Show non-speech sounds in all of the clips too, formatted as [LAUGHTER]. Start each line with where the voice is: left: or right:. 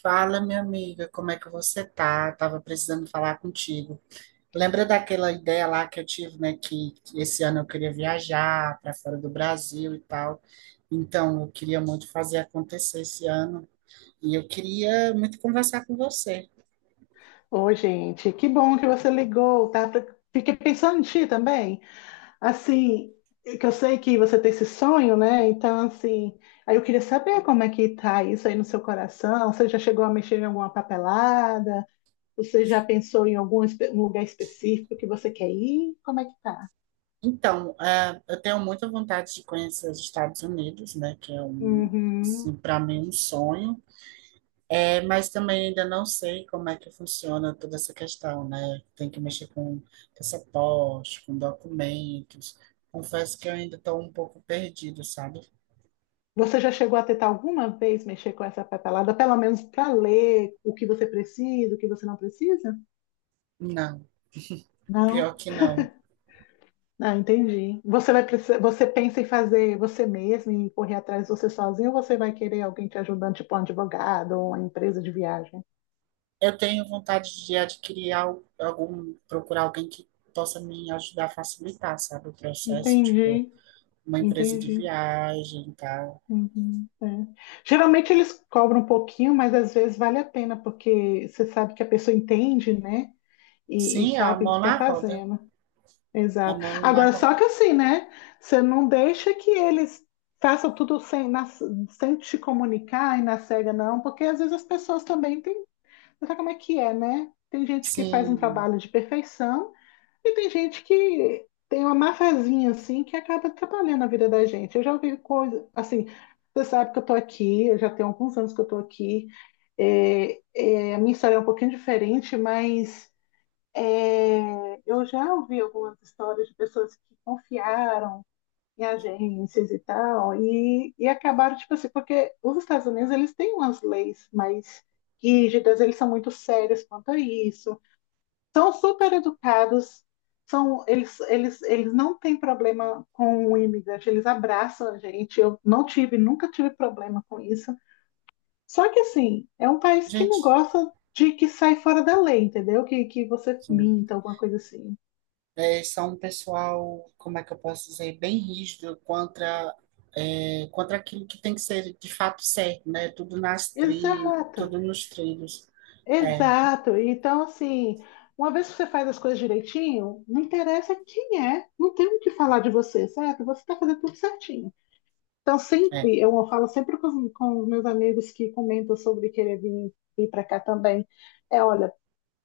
right: Fala, minha amiga, como é que você tá? Tava precisando falar contigo. Lembra daquela ideia lá que eu tive, né, que esse ano eu queria viajar para fora do Brasil e tal. Então, eu queria muito fazer acontecer esse ano e eu queria muito conversar com você.
left: Ô, gente, que bom que você ligou, tá? Fiquei pensando em ti também. Assim, que eu sei que você tem esse sonho, né? Então, assim, aí eu queria saber como é que tá isso aí no seu coração. Você já chegou a mexer em alguma papelada? Você já pensou em um lugar específico que você quer ir? Como é que tá?
right: Então, eu tenho muita vontade de conhecer os Estados Unidos, né, que é um,
left: Uhum.
right: assim, para mim um sonho. É, mas também ainda não sei como é que funciona toda essa questão, né? Tem que mexer com passaporte, com documentos. Confesso que eu ainda estou um pouco perdido, sabe?
left: Você já chegou a tentar alguma vez mexer com essa papelada, pelo menos para ler o que você precisa, o que você não precisa?
right: Não, pior
left: Não?
right: que não.
left: Ah, entendi. Você vai precisar, você pensa em fazer você mesmo, em correr atrás de você sozinho, ou você vai querer alguém te ajudando, tipo um advogado ou uma empresa de viagem?
right: Eu tenho vontade de adquirir algum, procurar alguém que possa me ajudar a facilitar, sabe, o processo, tipo,
left: Entendi,
right: uma empresa de
left: entendi.
right: viagem e tal.
left: Uhum, é. Geralmente eles cobram um pouquinho, mas às vezes vale a pena, porque você sabe que a pessoa entende, né? E
right: Sim, a
left: sabe o que
right: mão
left: está
right: na roda,
left: fazendo.
right: a
left: Exato.
right: mão na
left: Agora, só
right: roda.
left: que assim, né? Você não deixa que eles façam tudo sem te comunicar e na cega, não, porque às vezes as pessoas também têm. Mas sabe como é que é, né? Tem gente que faz um
right: Sim,
left: trabalho de perfeição e tem gente que tem uma mafazinha assim que acaba atrapalhando a vida da gente. Eu já ouvi coisa assim, você sabe que eu tô aqui, eu já tenho alguns anos que eu tô aqui. A minha história é um pouquinho diferente, mas é, eu já ouvi algumas histórias de pessoas que confiaram em agências e tal, e acabaram, tipo assim, porque os Estados Unidos, eles têm umas leis mais rígidas, eles são muito sérios quanto a isso, são super educados, são, eles não têm problema com o imigrante, eles abraçam a gente, eu não tive, nunca tive problema com isso, só que assim, é um país que não
right: gente,
left: gosta de que sai fora da lei, entendeu? Que você
right: sim.
left: minta, alguma coisa assim.
right: É, são um pessoal, como é que eu posso dizer, bem rígido contra aquilo que tem que ser de fato certo, né?
left: Exato.
right: Tudo nos trilhos. É,
left: Exato. Então, assim, uma vez que você faz as coisas direitinho, não interessa quem é, não tem o que falar de você, certo? Você está fazendo tudo certinho. Então,
right: é,
left: sempre, eu falo sempre com os meus amigos que comentam sobre querer vir para cá também, é, olha,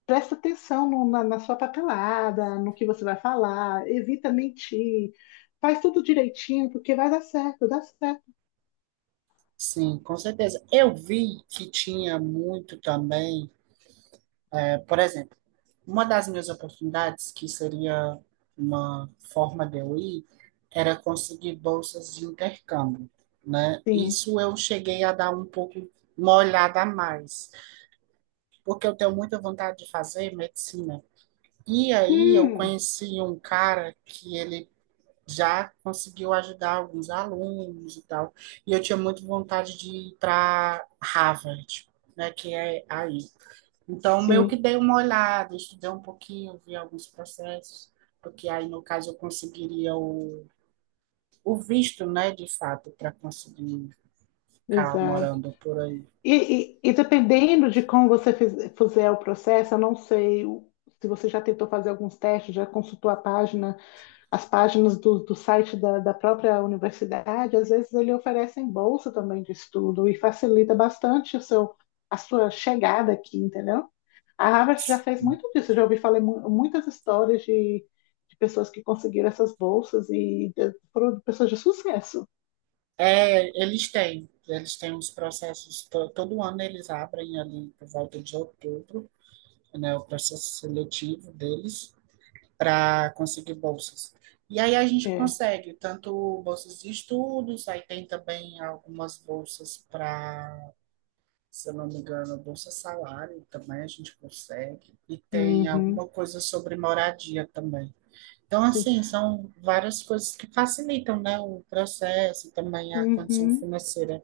left: presta atenção na sua papelada, no que você vai falar, evita mentir, faz tudo direitinho, porque vai dar certo, dá certo.
right: sim, com certeza. Eu vi que tinha muito também, é, por exemplo, uma das minhas oportunidades, que seria uma forma de eu ir, era conseguir bolsas de intercâmbio, né?
left: Sim.
right: Isso eu cheguei a dar um pouco uma olhada a mais, porque eu tenho muita vontade de fazer medicina. E aí eu
left: Hum,
right: conheci um cara que ele já conseguiu ajudar alguns alunos e tal. E eu tinha muita vontade de ir para Harvard, né, que é aí. Então, meio que
left: sim,
right: dei uma olhada, estudei um pouquinho, vi alguns processos, porque aí, no caso, eu conseguiria o visto, né, de fato, para conseguir ficar
left: exato.
right: morando por aí.
left: E dependendo de como você fizer o processo, eu não sei, se você já tentou fazer alguns testes, já consultou a página, as páginas do site da própria universidade, às vezes ele oferecem bolsa também de estudo e facilita bastante a sua chegada aqui, entendeu? A Harvard já fez muito disso, eu já ouvi falar muitas histórias de pessoas que conseguiram essas bolsas e foram pessoas de sucesso.
right: É, eles têm. Eles têm os processos, todo ano eles abrem ali por volta de outubro, né, o processo seletivo deles, para conseguir bolsas. E aí a gente
left: É.
right: consegue tanto bolsas de estudos, aí tem também algumas bolsas para, se eu não me engano, bolsa salário também a gente consegue. E tem
left: Uhum,
right: alguma coisa sobre moradia também. Então,
left: sim.
right: assim, são várias coisas que facilitam, né, o processo e também a condição
left: Uhum.
right: financeira.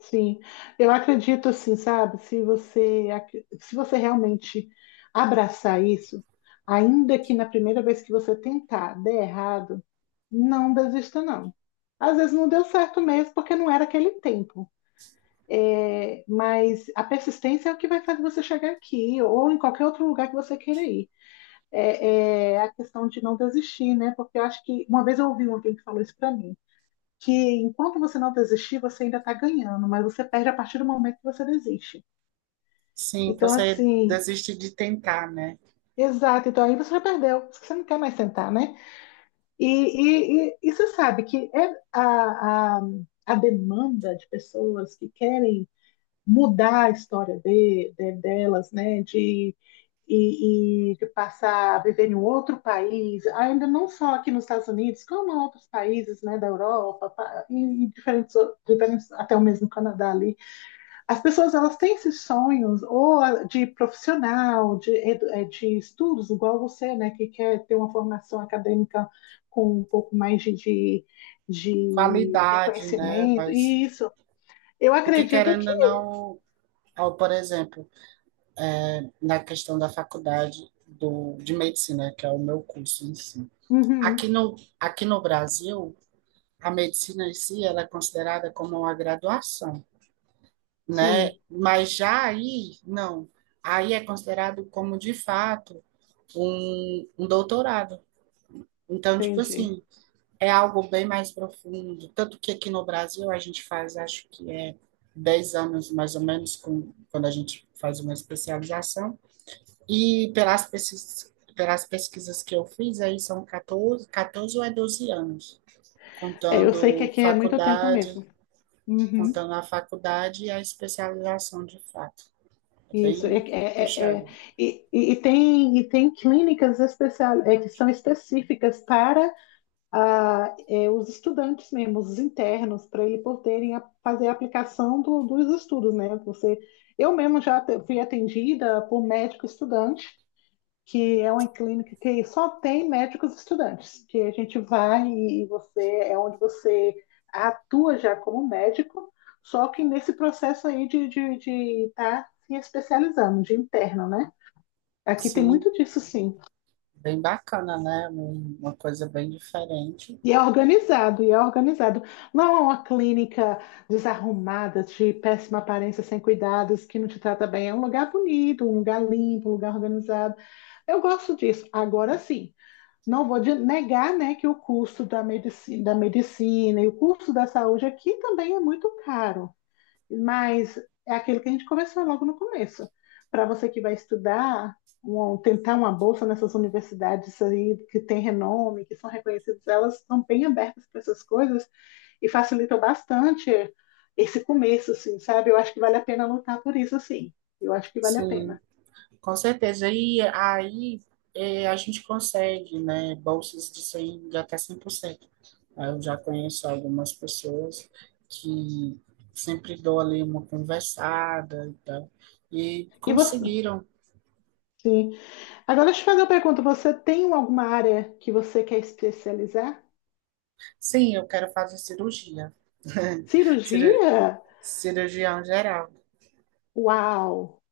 left: Sim, eu acredito assim, sabe? Se você realmente abraçar isso, ainda que na primeira vez que você tentar der errado, não desista, não. Às vezes não deu certo mesmo, porque não era aquele tempo. É, mas a persistência é o que vai fazer você chegar aqui, ou em qualquer outro lugar que você queira ir. É, é a questão de não desistir, né? Porque eu acho que uma vez eu ouvi um alguém que falou isso pra mim que enquanto você não desistir, você ainda está ganhando, mas você perde a partir do momento que você desiste.
right: Sim,
left: Então,
right: você
left: assim,
right: desiste de tentar, né?
left: exato. Então, aí você já perdeu, você não quer mais sentar, né? E você sabe que é a demanda de pessoas que querem mudar a história delas, né? E de passar a viver em um outro país, ainda não só aqui nos Estados Unidos, como em outros países, né, da Europa, e diferentes, diferentes, até o mesmo Canadá ali. As pessoas elas têm esses sonhos ou de profissional, de estudos, igual você, né, que quer ter uma formação acadêmica com um pouco mais de
right: Qualidade, né?
left: reconhecimento.
right: Mas
left: E isso, eu
right: porque
left: acredito que.
right: querendo ou não, ó, por exemplo, na questão da faculdade do, de medicina, que é o meu curso em si.
left: Uhum,
right: Aqui no Brasil, a medicina em si ela é considerada como uma graduação, né?
left: sim,
right: Mas já aí, não. Aí é considerado como, de fato, um doutorado. Então, tipo
left: entendi.
right: assim, é algo bem mais profundo. Tanto que aqui no Brasil a gente faz, acho que é 10 anos mais ou menos, com, quando a gente faz uma especialização. E pelas pesquisas que eu fiz, aí são catorze ou é 12 anos,
left: É, eu sei que
right: contando
left: aqui é muito tempo
right: faculdade,
left: mesmo. Uhum,
right: contando a faculdade e a especialização de fato. É
left: isso, é,
right: bem
left: é, é, é.
right: puxado.
left: E tem clínicas é, que são específicas para é, os estudantes mesmo, os internos, para ele poderem fazer a aplicação dos estudos, né? Você, eu mesmo já fui atendida por médico estudante, que é uma clínica que só tem médicos estudantes, que a gente vai e você é onde você atua já como médico, só que nesse processo aí de de tá se especializando, de interno, né? Aqui tem muito
right: Sim,
left: disso, sim.
right: bem bacana, né? Uma coisa bem diferente.
left: E é organizado, e é organizado. Não é uma clínica desarrumada, de péssima aparência, sem cuidados, que não te trata bem. É um lugar bonito, um lugar limpo, um lugar organizado. Eu gosto disso. Agora sim, não vou negar, né, que o custo da medicina, e o custo da saúde aqui também é muito caro. Mas é aquilo que a gente conversou logo no começo. Para você que vai estudar, tentar uma bolsa nessas universidades aí que tem renome, que são reconhecidas, elas estão bem abertas para essas coisas e facilitam bastante esse começo, assim, sabe? Eu acho que vale a pena lutar por isso, assim. Eu acho que vale a
right: Sim,
left: pena.
right: com certeza. E aí a gente consegue, né, bolsas de até 100%. Aí eu já conheço algumas pessoas que sempre dou ali uma conversada e tal, e
left: E você?
right: conseguiram.
left: Sim. Agora, deixa eu te fazer uma pergunta. Você tem alguma área que você quer especializar?
right: Sim, eu quero fazer cirurgia. [LAUGHS] Ciru-
left: Cirurgia?
right: Cirurgião geral.
left: Uau!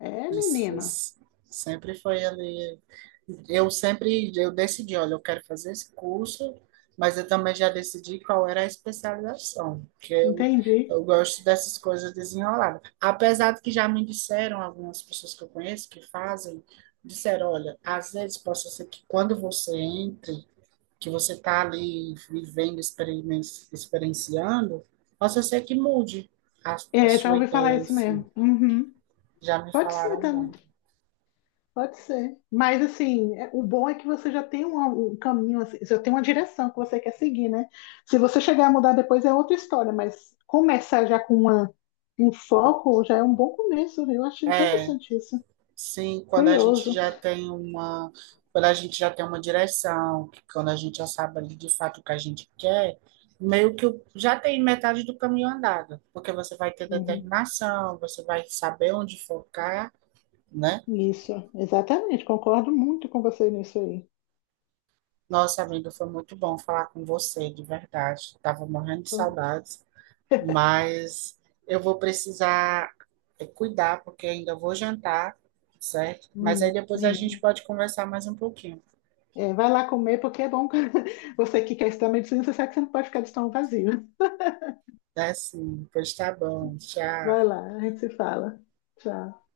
left: É, menina.
right: Essas- Sempre foi ali. Eu sempre eu decidi, olha, eu quero fazer esse curso, mas eu também já decidi qual era a especialização, porque
left: Entendi.
right: eu gosto dessas coisas desenroladas. Apesar de que já me disseram algumas pessoas que eu conheço que fazem, disseram, olha, às vezes possa ser que quando você entre, que você está ali vivendo, experienciando, possa ser que mude a, a,
left: É, já
right: sua
left: ouvi
right: ideia
left: falar
right: em
left: isso
right: si.
left: mesmo. Uhum.
right: Já me
left: Pode ser
right: falaram
left: também,
right: muito.
left: pode ser. Mas assim, o bom é que você já tem um caminho, assim, já tem uma direção que você quer seguir, né? Se você chegar a mudar depois é outra história, mas começar já com uma, um foco já é um bom começo, né? Eu acho
right: É,
left: interessante isso.
right: sim, quando a gente
left: Curioso.
right: já tem uma, quando a gente já tem uma direção, quando a gente já sabe ali de fato o que a gente quer, já tem metade do caminho andado, porque você vai ter
left: Uhum.
right: determinação, você vai saber onde focar, né?
left: Isso, exatamente, concordo muito com você nisso aí.
right: Nossa, amiga, foi muito bom falar com você, de verdade. Tava morrendo de saudades, mas eu vou precisar cuidar, porque ainda vou jantar, certo? Mas aí
left: Menino,
right: depois a
left: menino.
right: gente pode conversar mais um pouquinho.
left: É, vai lá comer, porque é bom [LAUGHS] você que quer estudar medicina, você sabe que você não pode ficar de estômago vazio.
right: Tá sim, pois tá bom.
left: Vai
right: Tchau.
left: lá, a gente se fala. Tchau.